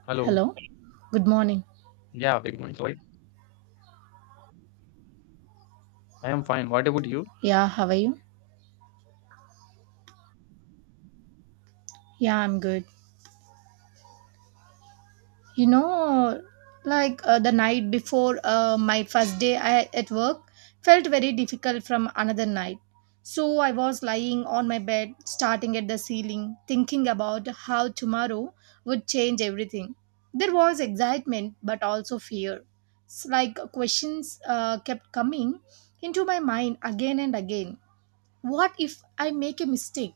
Hello. Hello. Good morning. Yeah, big morning. Sorry. I am fine. What about you? Yeah, how are you? Yeah, I'm good. You know, the night before my first day at work felt very difficult from another night. So I was lying on my bed, starting at the ceiling, thinking about how tomorrow would change everything. There was excitement, but also fear. It's like questions kept coming into my mind again and again. What if I make a mistake?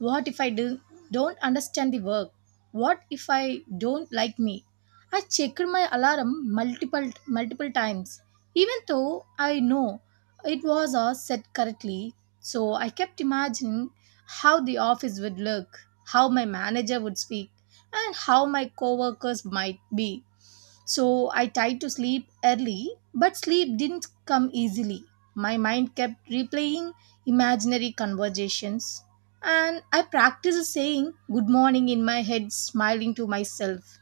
What if I don't understand the work? What if I don't like me? I checked my alarm multiple multiple times, even though I know it was all set correctly. So I kept imagining how the office would look, how my manager would speak, and how my coworkers might be. So I tried to sleep early, but sleep didn't come easily. My mind kept replaying imaginary conversations, and I practiced saying good morning in my head, smiling to myself.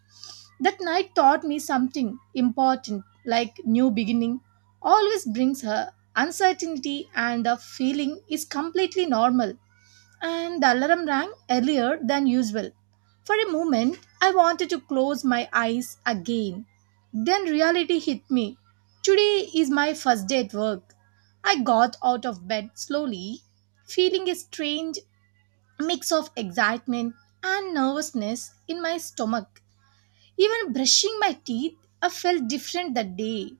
That night taught me something important, like new beginning always brings her uncertainty, and the feeling is completely normal. And the alarm rang earlier than usual. For a moment, I wanted to close my eyes again. Then reality hit me. Today is my first day at work. I got out of bed slowly, feeling a strange mix of excitement and nervousness in my stomach. Even brushing my teeth, I felt different that day.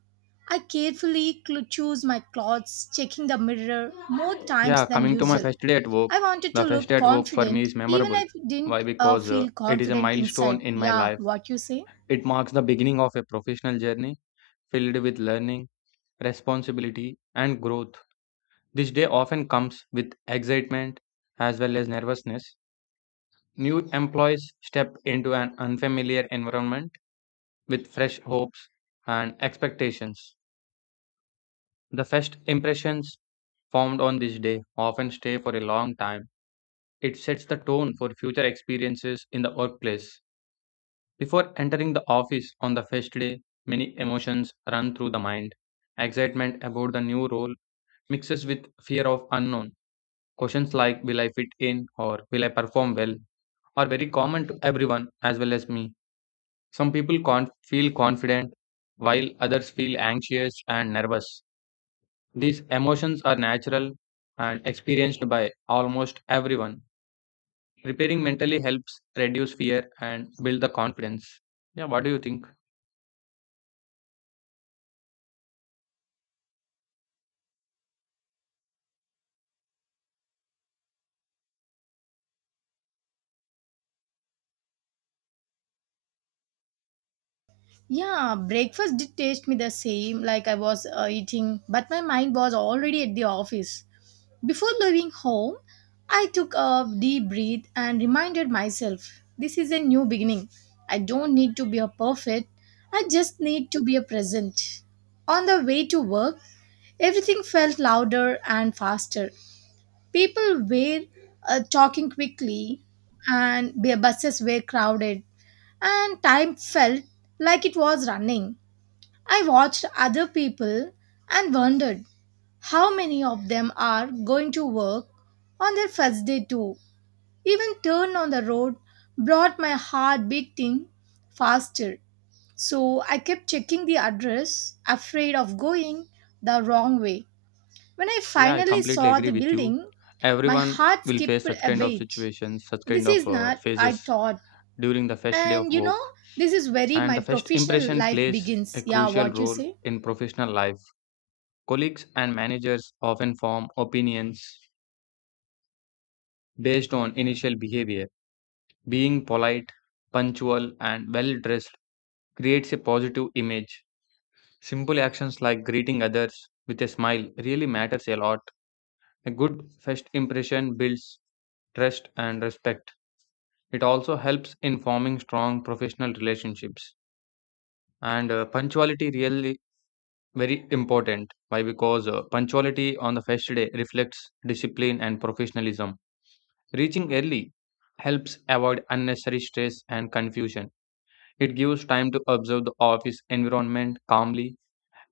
I carefully chose my clothes, checking the mirror more times Yeah, than coming to my usual. first day at work. I wanted The to first day look at work for me confident, is even memorable. if I Why? didn't Because feel it is a confident milestone inside. in my Yeah, life. what you say? It marks the beginning of a professional journey filled with learning, responsibility, and growth. This day often comes with excitement as well as nervousness. New employees step into an unfamiliar environment with fresh hopes and expectations. The first impressions formed on this day often stay for a long time. It sets the tone for future experiences in the workplace. Before entering the office on the first day, many emotions run through the mind. Excitement about the new role mixes with fear of unknown. Questions like will I fit in or will I perform well are very common to everyone as well as me. Some people feel confident while others feel anxious and nervous. These emotions are natural and experienced by almost everyone. Preparing mentally helps reduce fear and build the confidence. Yeah, what do you think? Yeah, breakfast did taste me the same, like I was eating, but my mind was already at the office. Before leaving home, I took a deep breath and reminded myself this is a new beginning. I don't need to be a perfect, I just need to be a present. On the way to work, everything felt louder and faster. People were talking quickly, and the buses were crowded, and time felt like it was running. I watched other people and wondered how many of them are going to work on their first day too. Even turn on the road brought my heart beating faster. So I kept checking the address, afraid of going the wrong way. When I Yeah, I finally completely saw the agree with you. building, my Everyone heart will face skipped such a kind of beat. situations, such kind This of is not, I phases thought. during the first day of And you work. know, this is where And my the first professional impression life plays a begins. Yeah, crucial what you role say? in professional life. Colleagues and managers often form opinions based on initial behavior. Being polite, punctual, and well dressed creates a positive image. Simple actions like greeting others with a smile really matters a lot. A good first impression builds trust and respect. It also helps in forming strong professional relationships. And punctuality really very important. Why? Because punctuality on the first day reflects discipline and professionalism. Reaching early helps avoid unnecessary stress and confusion. It gives time to observe the office environment calmly.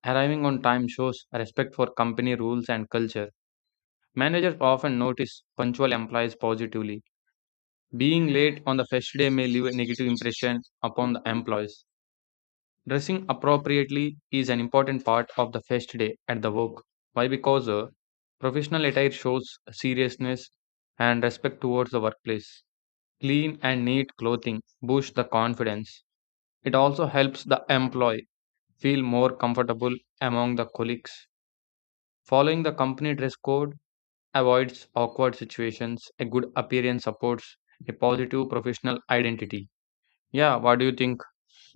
Arriving on time shows respect for company rules and culture. Managers often notice punctual employees positively. Being late on the first day may leave a negative impression upon the employees. Dressing appropriately is an important part of the first day at the work. Why? Because professional attire shows seriousness and respect towards the workplace. Clean and neat clothing boosts the confidence. It also helps the employee feel more comfortable among the colleagues. Following the company dress code avoids awkward situations. A good appearance supports a positive professional identity. Yeah, what do you think?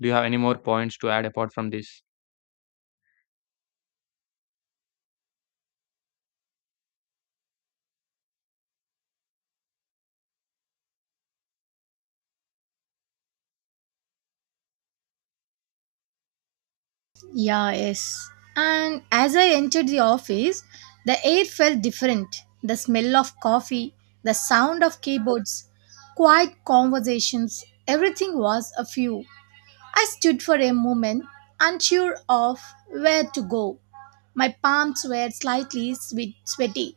Do you have any more points to add apart from this? Yeah, yes. And as I entered the office, the air felt different. The smell of coffee, the sound of keyboards, quiet conversations, everything was a few. I stood for a moment, unsure of where to go. My palms were slightly sweet, sweaty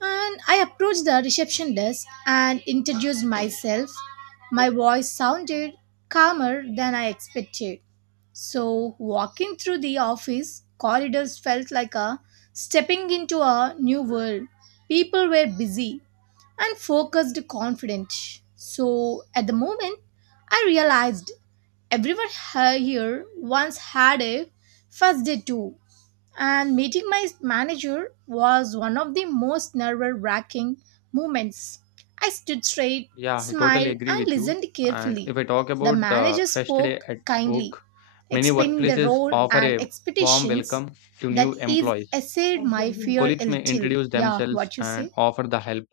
and I approached the reception desk and introduced myself. My voice sounded calmer than I expected. So, walking through the office corridors felt like a stepping into a new world. People were busy and focused confident. So, at the moment, I realized everyone here once had a first day too, and meeting my manager was one of the most nerve wracking moments. I stood straight, Yeah, I totally smiled, agree and with you. listened And carefully. if I talk The about the manager first day spoke at kindly, work, many explaining the workplaces role offer and a warm expectations. welcome to new That is, employees. essayed my fear a Colleagues may little. introduce Yeah, themselves what you and say? offer the help.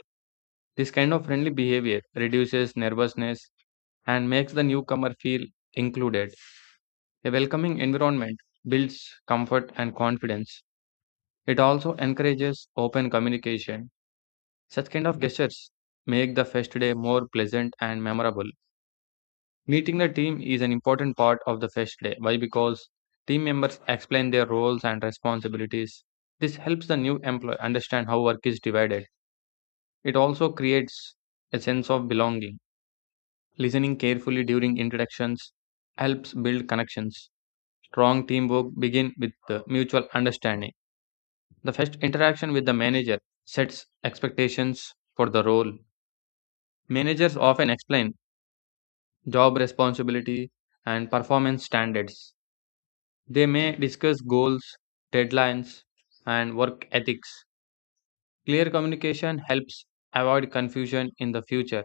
This kind of friendly behavior reduces nervousness and makes the newcomer feel included. A welcoming environment builds comfort and confidence. It also encourages open communication. Such kind of gestures make the fest day more pleasant and memorable. Meeting the team is an important part of the fest day. Why? Because team members explain their roles and responsibilities. This helps the new employee understand how work is divided. It also creates a sense of belonging. Listening carefully during introductions helps build connections. Strong teamwork begins with mutual understanding. The first interaction with the manager sets expectations for the role. Managers often explain job responsibility and performance standards. They may discuss goals, deadlines, and work ethics. Clear communication helps avoid confusion in the future.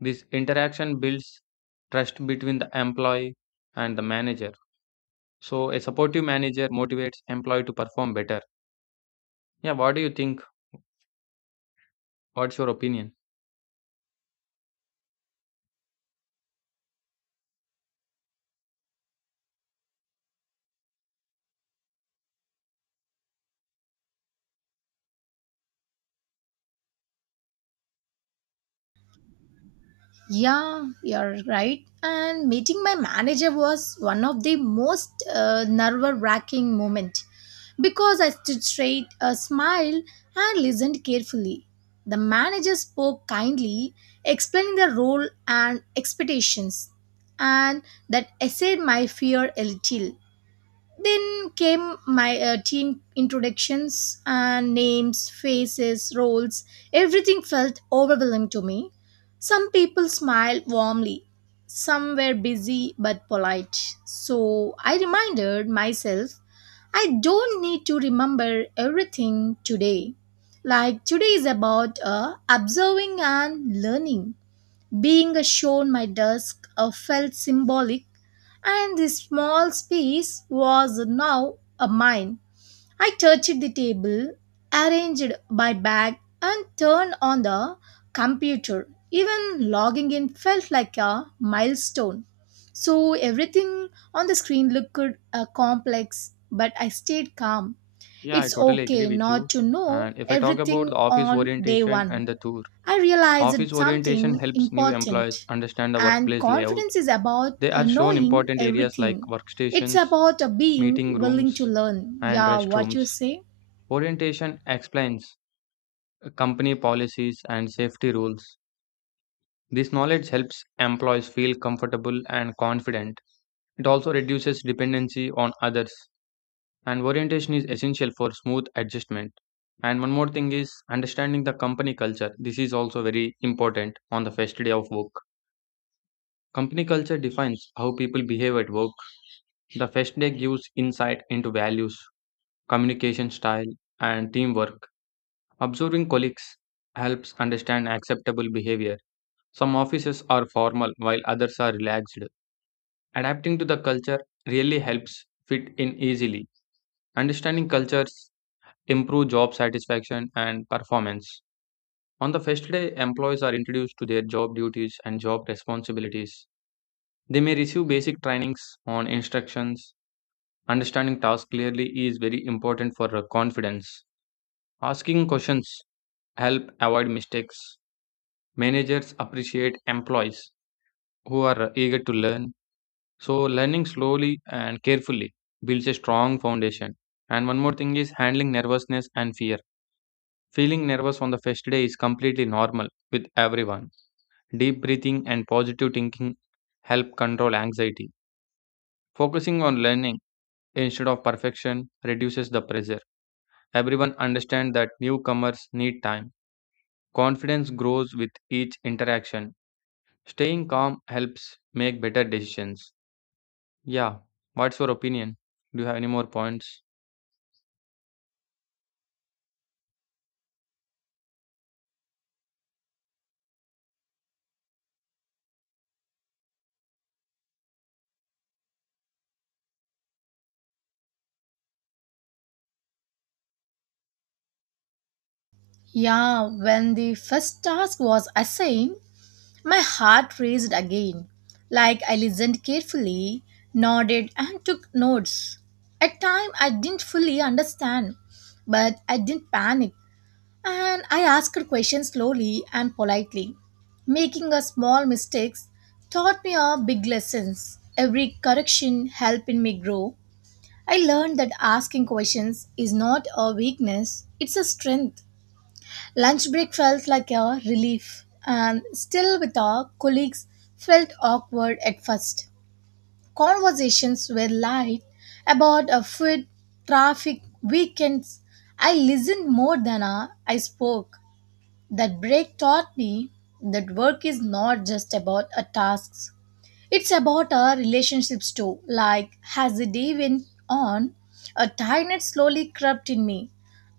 This interaction builds trust between the employee and the manager. So, a supportive manager motivates employee to perform better. Yeah, what do you think? What's your opinion? Yeah, you're right. And meeting my manager was one of the most nerve-wracking moment because I stood straight, a smile, and listened carefully. The manager spoke kindly, explaining the role and expectations, and that essayed my fear a little. Then came my team introductions and names, faces, roles. Everything felt overwhelming to me. Some people smiled warmly, some were busy but polite. So I reminded myself I don't need to remember everything today. Like today is about observing and learning. Being shown my desk felt symbolic, and this small space was now a mine. I touched the table, arranged my bag, and turned on the computer. Even logging in felt like a milestone. So everything on the screen looked complex, but I stayed calm. Yeah, I It's totally agree okay with not you. to know And if I talk about the everything office on day orientation one. and the tour, I office realized orientation something helps new employees important. understand the And workplace layout. confidence is about They uh, are shown knowing important areas like everything. It's workstations, about being meeting willing to rooms, learn. and Yeah, what restrooms. you say? Orientation explains company policies and safety rules. This knowledge helps employees feel comfortable and confident. It also reduces dependency on others. And orientation is essential for smooth adjustment. And one more thing is understanding the company culture. This is also very important on the first day of work. Company culture defines how people behave at work. The first day gives insight into values, communication style, and teamwork. Observing colleagues helps understand acceptable behavior. Some offices are formal while others are relaxed. Adapting to the culture really helps fit in easily. Understanding cultures improve job satisfaction and performance. On the first day, employees are introduced to their job duties and job responsibilities. They may receive basic trainings on instructions. Understanding tasks clearly is very important for confidence. Asking questions help avoid mistakes. Managers appreciate employees who are eager to learn. So learning slowly and carefully builds a strong foundation. And one more thing is handling nervousness and fear. Feeling nervous on the first day is completely normal with everyone. Deep breathing and positive thinking help control anxiety. Focusing on learning instead of perfection reduces the pressure. Everyone understands that newcomers need time. Confidence grows with each interaction. Staying calm helps make better decisions. Yeah, what's your opinion? Do you have any more points? Yeah, when the first task was assigned, my heart raced again. Like I listened carefully, nodded, and took notes. At times, I didn't fully understand, but I didn't panic. And I asked her questions slowly and politely. Making a small mistakes taught me a big lessons. Every correction helping me grow. I learned that asking questions is not a weakness, it's a strength. Lunch break felt like a relief, and still with our colleagues felt awkward at first. Conversations were light about a food, traffic, weekends. I listened more than I spoke that break taught me that work is not just about our tasks. It's about our relationships too. Like, as the day went on, a tiredness slowly crept in me.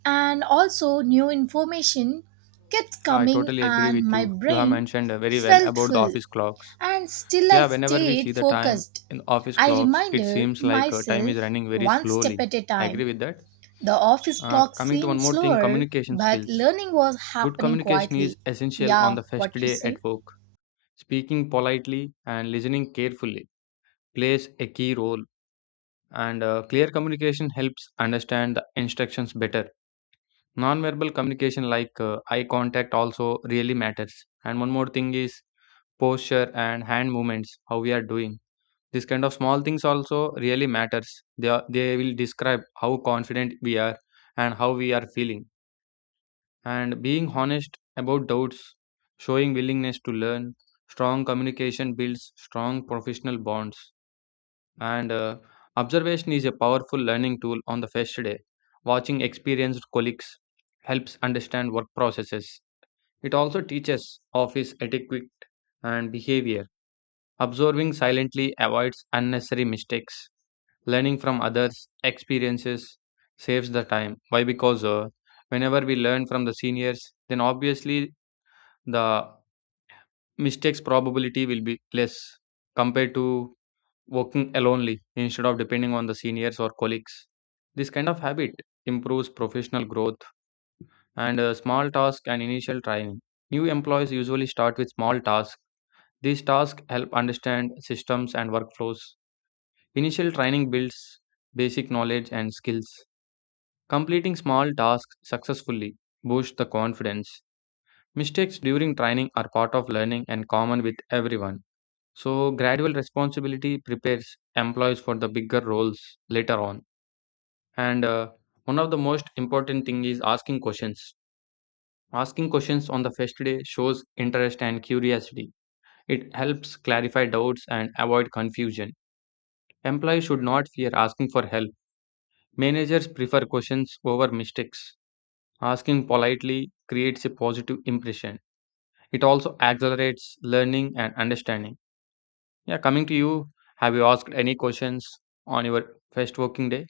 And also, new information kept Yeah, I coming, totally agree and with my you. You have brain mentioned very well felt about the full. office clocks. And still, I Yeah, whenever we stayed see the time focused. in office I clocks, it reminded seems like time is myself running very one step slowly. at a I agree time with that. the office clock Coming to one seemed more thing, slower, communication but skills. learning was Good happening communication is quietly. essential on Yeah, the first what you day at say? work. Speaking politely and listening carefully plays a key role, and clear communication helps understand the instructions better. Non-verbal communication like eye contact also really matters. And one more thing is posture and hand movements, how we are doing. This kind of small things also really matters. They will describe how confident we are and how we are feeling. And being honest about doubts, showing willingness to learn, strong communication builds strong professional bonds. And observation is a powerful learning tool on the first day. Watching experienced colleagues helps understand work processes. It also teaches office etiquette and behavior. Observing silently avoids unnecessary mistakes. Learning from others experiences saves the time. Why? Because whenever we learn from the seniors, then obviously the mistakes probability will be less compared to working alonely instead of depending on the seniors or colleagues. This kind of habit improves professional growth. And small task and initial training, new employees usually start with small tasks. These tasks help understand systems and workflows. Initial training builds basic knowledge and skills. Completing small tasks successfully boosts the confidence. Mistakes during training are part of learning and common with everyone. So, gradual responsibility prepares employees for the bigger roles later on. And one of the most important thing is asking questions. Asking questions on the first day shows interest and curiosity. It helps clarify doubts and avoid confusion. Employees should not fear asking for help. Managers prefer questions over mistakes. Asking politely creates a positive impression. It also accelerates learning and understanding. Yeah, coming to you, have you asked any questions on your first working day?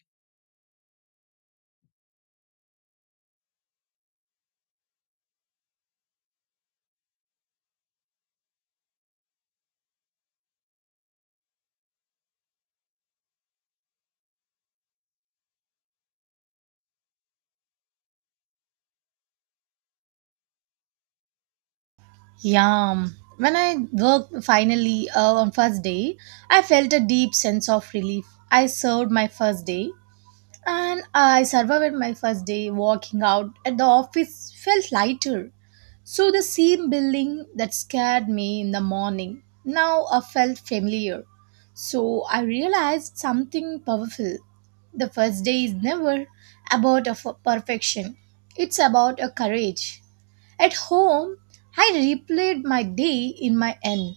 Yeah. When I worked finally on first day, I felt a deep sense of relief. I served my first day and I survived my first day walking out at the office felt lighter. So the same building that scared me in the morning now I felt familiar. So I realized something powerful. The first day is never about a perfection. It's about a courage. At home, I replayed my day in my end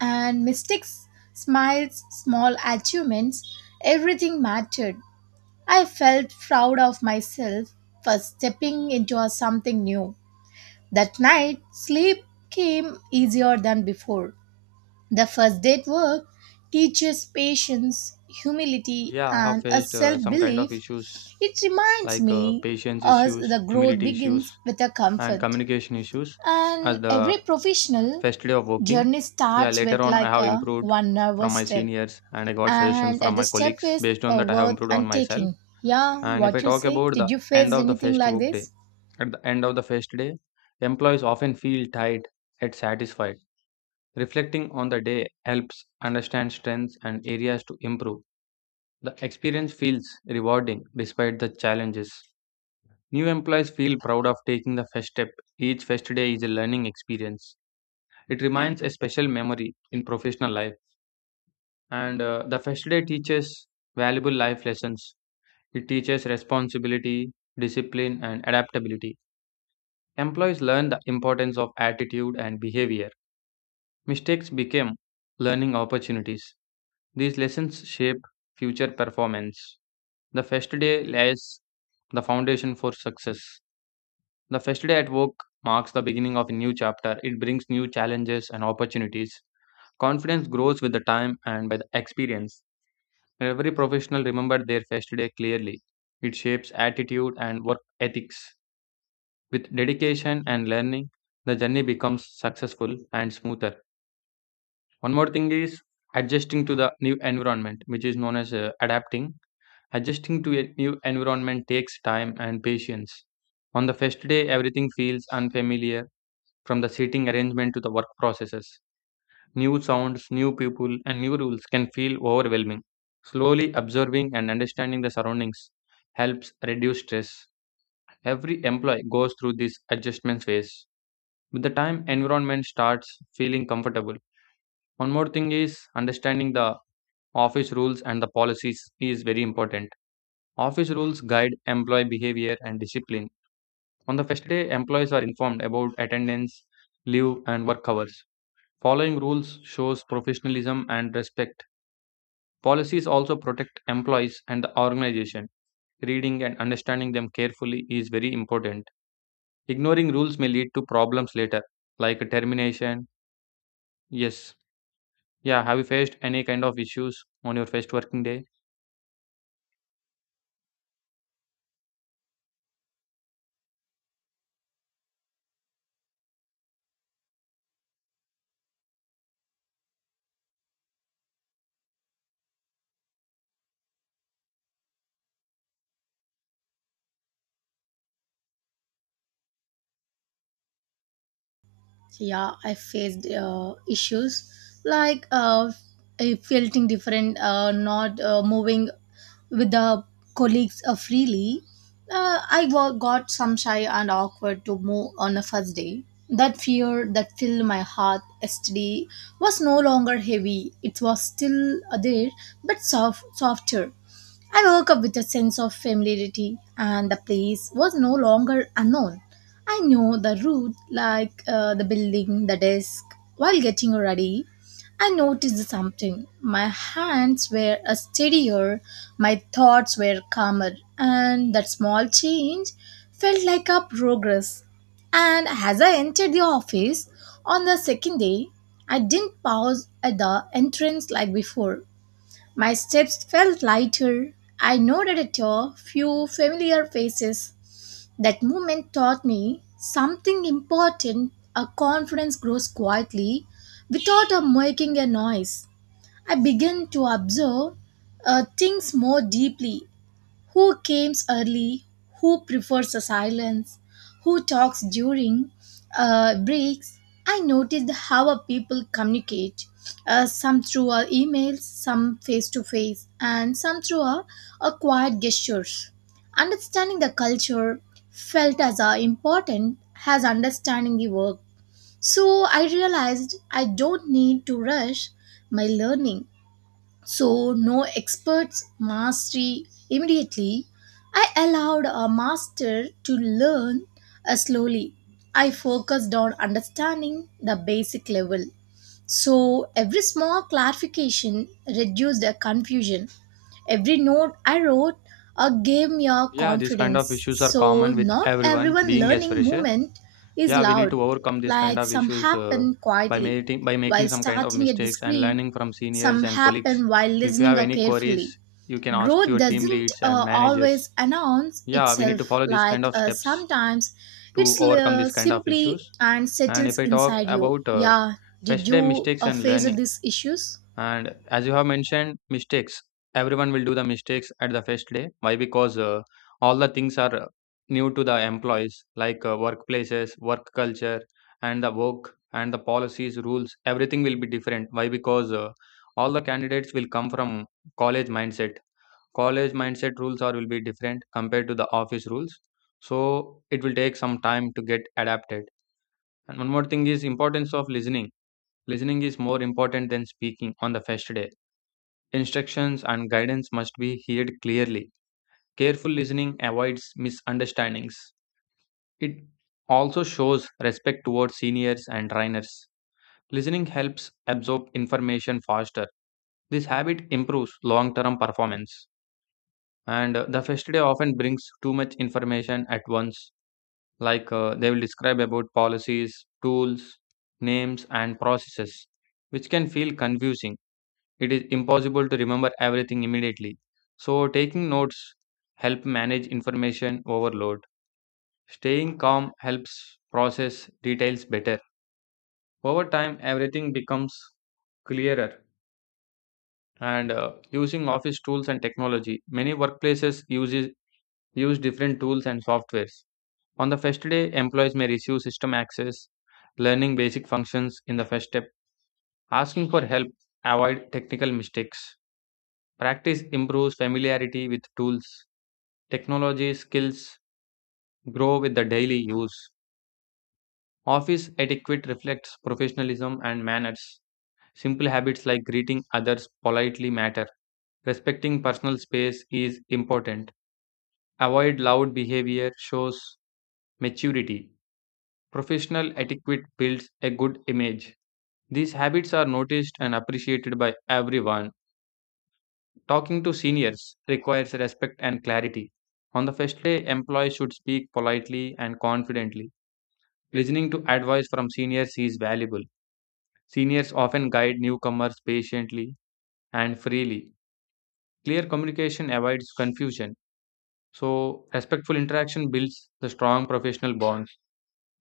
and mistakes, smiles, small achievements, everything mattered. I felt proud of myself for stepping into a something new. That night, sleep came easier than before. The first day at work teaches patience, humility, Yeah, I have and a faced self some kind of belief. issues It reminds like me patience as issues, the growth humility begins issues, with a and comfort. communication issues And as every the professional first day of working. journey Yeah, starts later with on, I like have a improved one from nervous my step. seniors and I got suggestions And from at the my step colleagues. is Based on a that, I have worth improved on and myself. taking. Yeah, And if I what you talk say? about Did the you end face of the anything first like work day, this? at the end of the fest day, employees often feel tired yet satisfied. Reflecting on the day helps understand strengths and areas to improve. The experience feels rewarding despite the challenges. New employees feel proud of taking the first step. Each first day is a learning experience. It remains a special memory in professional life. And the first day teaches valuable life lessons. It teaches responsibility, discipline, and adaptability. Employees learn the importance of attitude and behavior. Mistakes became learning opportunities. These lessons shape future performance. The first day lays the foundation for success. The first day at work marks the beginning of a new chapter. It brings new challenges and opportunities. Confidence grows with the time and by the experience. Every professional remembers their first day clearly. It shapes attitude and work ethics. With dedication and learning, the journey becomes successful and smoother. One more thing is adjusting to the new environment, which is known as adapting. Adjusting to a new environment takes time and patience. On the first day, everything feels unfamiliar from the seating arrangement to the work processes. New sounds, new people, and new rules can feel overwhelming. Slowly observing and understanding the surroundings helps reduce stress. Every employee goes through this adjustment phase. With the time, environment starts feeling comfortable. One more thing is understanding the office rules and the policies is very important. Office rules guide employee behavior and discipline. On the first day, employees are informed about attendance, leave, and work hours. Following rules shows professionalism and respect. Policies also protect employees and the organization. Reading and understanding them carefully is very important. Ignoring rules may lead to problems later, like termination. Yes. Yeah, have you faced any kind of issues on your first working day? Yeah, I faced issues like feeling different not moving with the colleagues freely, I got some shy and awkward to move on the first day. That fear that filled my heart yesterday was no longer heavy. It was still there, but softer. I woke up with a sense of familiarity, and the place was no longer unknown. I knew the route, like the building, the desk. While getting ready, I noticed something. My hands were steadier, my thoughts were calmer, and that small change felt like a progress. And as I entered the office on the second day, I didn't pause at the entrance like before. My steps felt lighter. I nodded at a few familiar faces. That moment taught me something important. A confidence grows quietly without a making a noise. I began to observe things more deeply. Who comes early? Who prefers the silence? Who talks during breaks? I noticed how our people communicate. Some through our emails, some face to face, and some through our quiet gestures. Understanding the culture felt as important as understanding the work. So I realized I don't need to rush my learning, so no experts mastery immediately. I allowed a master to learn slowly. I focused on understanding the basic level, so every small clarification reduced the confusion. Every note I wrote gave me a Yeah, these kind of confidence. issues are So common with not everyone everyone being as learning fresher. movement is Yeah, we need loud, to overcome these kind like of some issues happen quietly by while making some kind of starting a mistakes and discreet, learning from some seniors and colleagues. happen while If you listening have any queries, carefully. you can ask to Growth your team doesn't leads and uh, always managers. announce Yeah, we need itself, to follow these kind like of uh, steps sometimes to it's overcome these kind of simply issues. and And if settles I talk inside you. about Yeah, did first day you mistakes uh, and face learning, these issues? and as you have mentioned, mistakes. Everyone will do the mistakes at the first day. Why? Because all the things are new to the employees, like workplaces, work culture, and the work and the policies, rules. Everything will be different. Why? Because all the candidates will come from college mindset. College mindset rules are will be different compared to the office rules. So it will take some time to get adapted. And one more thing is importance of listening. Listening is more important than speaking on the first day. Instructions and guidance must be heard clearly. Careful listening avoids misunderstandings. It also shows respect towards seniors and trainers. Listening helps absorb information faster. This habit improves long term performance. And the first day often brings too much information at once, like they will describe about policies, tools, names, and processes, which can feel confusing. It is impossible to remember everything immediately. So, taking notes help manage information overload. Staying calm helps process details better. Over time, everything becomes clearer. And using office tools and technology, many workplaces uses use different tools and softwares. On the first day, employees may receive system access, learning basic functions in the first step, asking for help, avoid technical mistakes. Practice improves familiarity with tools. Technology skills grow with the daily use. Office etiquette reflects professionalism and manners. Simple habits like greeting others politely matter. Respecting personal space is important. Avoid loud behavior shows maturity. Professional etiquette builds a good image. These habits are noticed and appreciated by everyone. Talking to seniors requires respect and clarity. On the first day, employees should speak politely and confidently. Listening to advice from seniors is valuable. Seniors often guide newcomers patiently and freely. Clear communication avoids confusion. So, respectful interaction builds the strong professional bonds.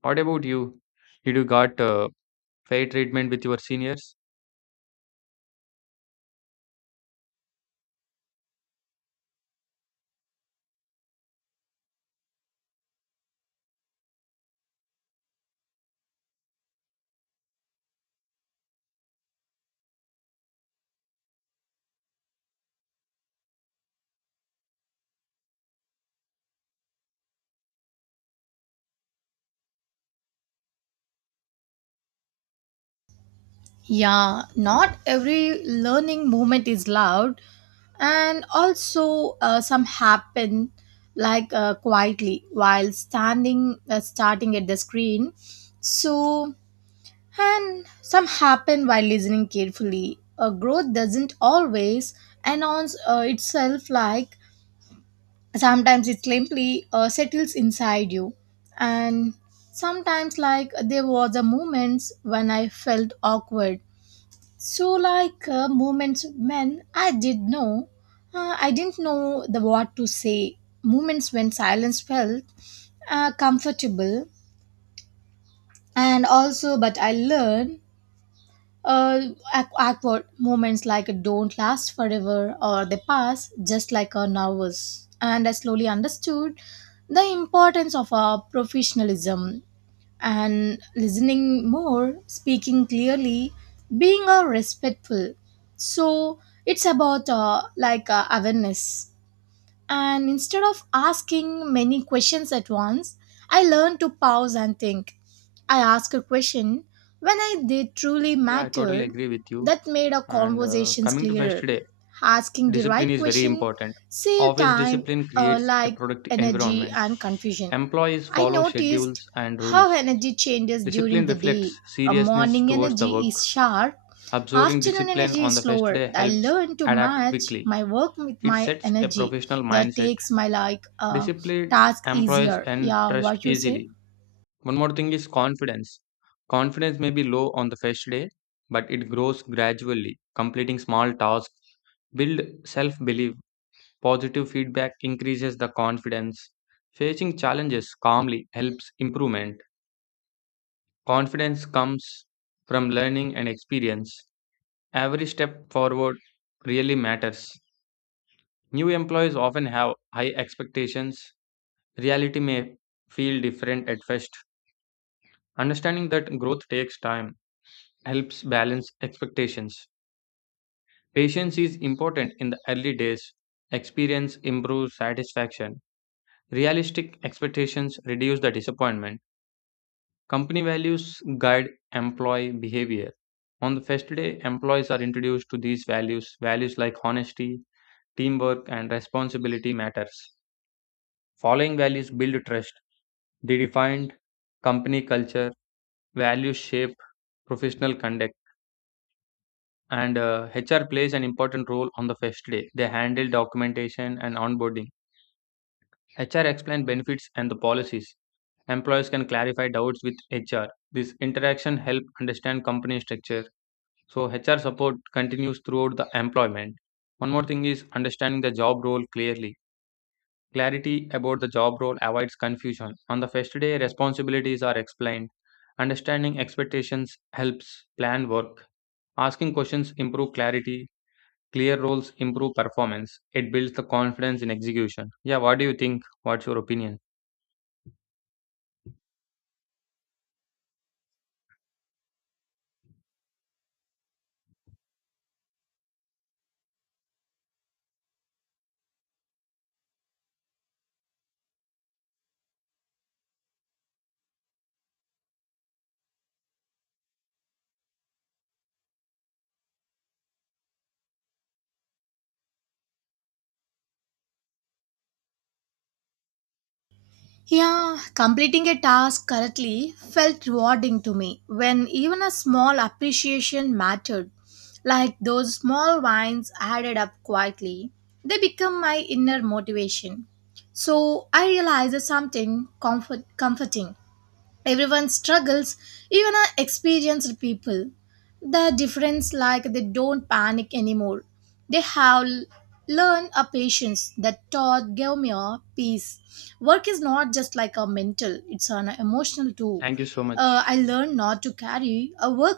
What about you? Did you got fair treatment with your seniors? Yeah, not every learning moment is loud, and also some happen like quietly while standing starting at the screen. So and some happen while listening carefully. A growth doesn't always announce itself, like sometimes it simply settles inside you. And sometimes like there was a moments when I felt awkward. So like moments when I didn't know the what to say. Moments when silence felt comfortable and also but I learned awkward moments like don't last forever or they pass just like a nervous. And I slowly understood the importance of our professionalism and listening more, speaking clearly, being respectful. So it's about awareness. And instead of asking many questions at once, I learned to pause and think. I asked a question when I did truly Yeah, I totally mattered agree with you. that made our And conversations coming to first clearer. day. Asking the Discipline right is very question important. saved Office time, discipline creates a like productive energy environment. and confusion. Employees I follow noticed schedules and how rules. energy changes during Discipline the day. reflects A seriousness morning towards the energy work. is sharp, Observing afternoon discipline energy on is the first slower. day I helps learn to adapt match quickly. my work with It my sets a energy. professional That mindset. takes my Disciplined task employees easier. and Yeah, trust what you say? easily. One more thing is confidence. Confidence may be low on the first day, but it grows gradually. Completing small tasks build self belief. Positive feedback increases the confidence. Facing challenges calmly helps improvement. Confidence comes from learning and experience. Every step forward really matters. New employees often have high expectations. Reality may feel different at first. Understanding that growth takes time helps balance expectations. Patience is important in the early days. Experience improves satisfaction. Realistic expectations reduce the disappointment. Company values guide employee behavior. On the first day, employees are introduced to these values. Values like honesty, teamwork, and responsibility matters. Following values build trust. They define company culture. Values shape professional conduct. And HR plays an important role on the first day. They handle documentation and onboarding. HR explains benefits and the policies. Employees can clarify doubts with HR. This interaction helps understand company structure. So HR support continues throughout the employment. One more thing is understanding the job role clearly. Clarity about the job role avoids confusion. On the first day, responsibilities are explained. Understanding expectations helps plan work. Asking questions improve clarity. Clear roles improve performance. It builds the confidence in execution. Yeah, what do you think? What's your opinion? Yeah, completing a task correctly felt rewarding to me when even a small appreciation mattered. Like those small wines added up quietly, they become my inner motivation. So I realized something comforting. Everyone struggles, even our experienced people. The difference like they don't panic anymore. They have learned a patience that taught gave me a peace. Work is not just like a mental, it's an emotional too. Thank you so I much. learned not to carry a work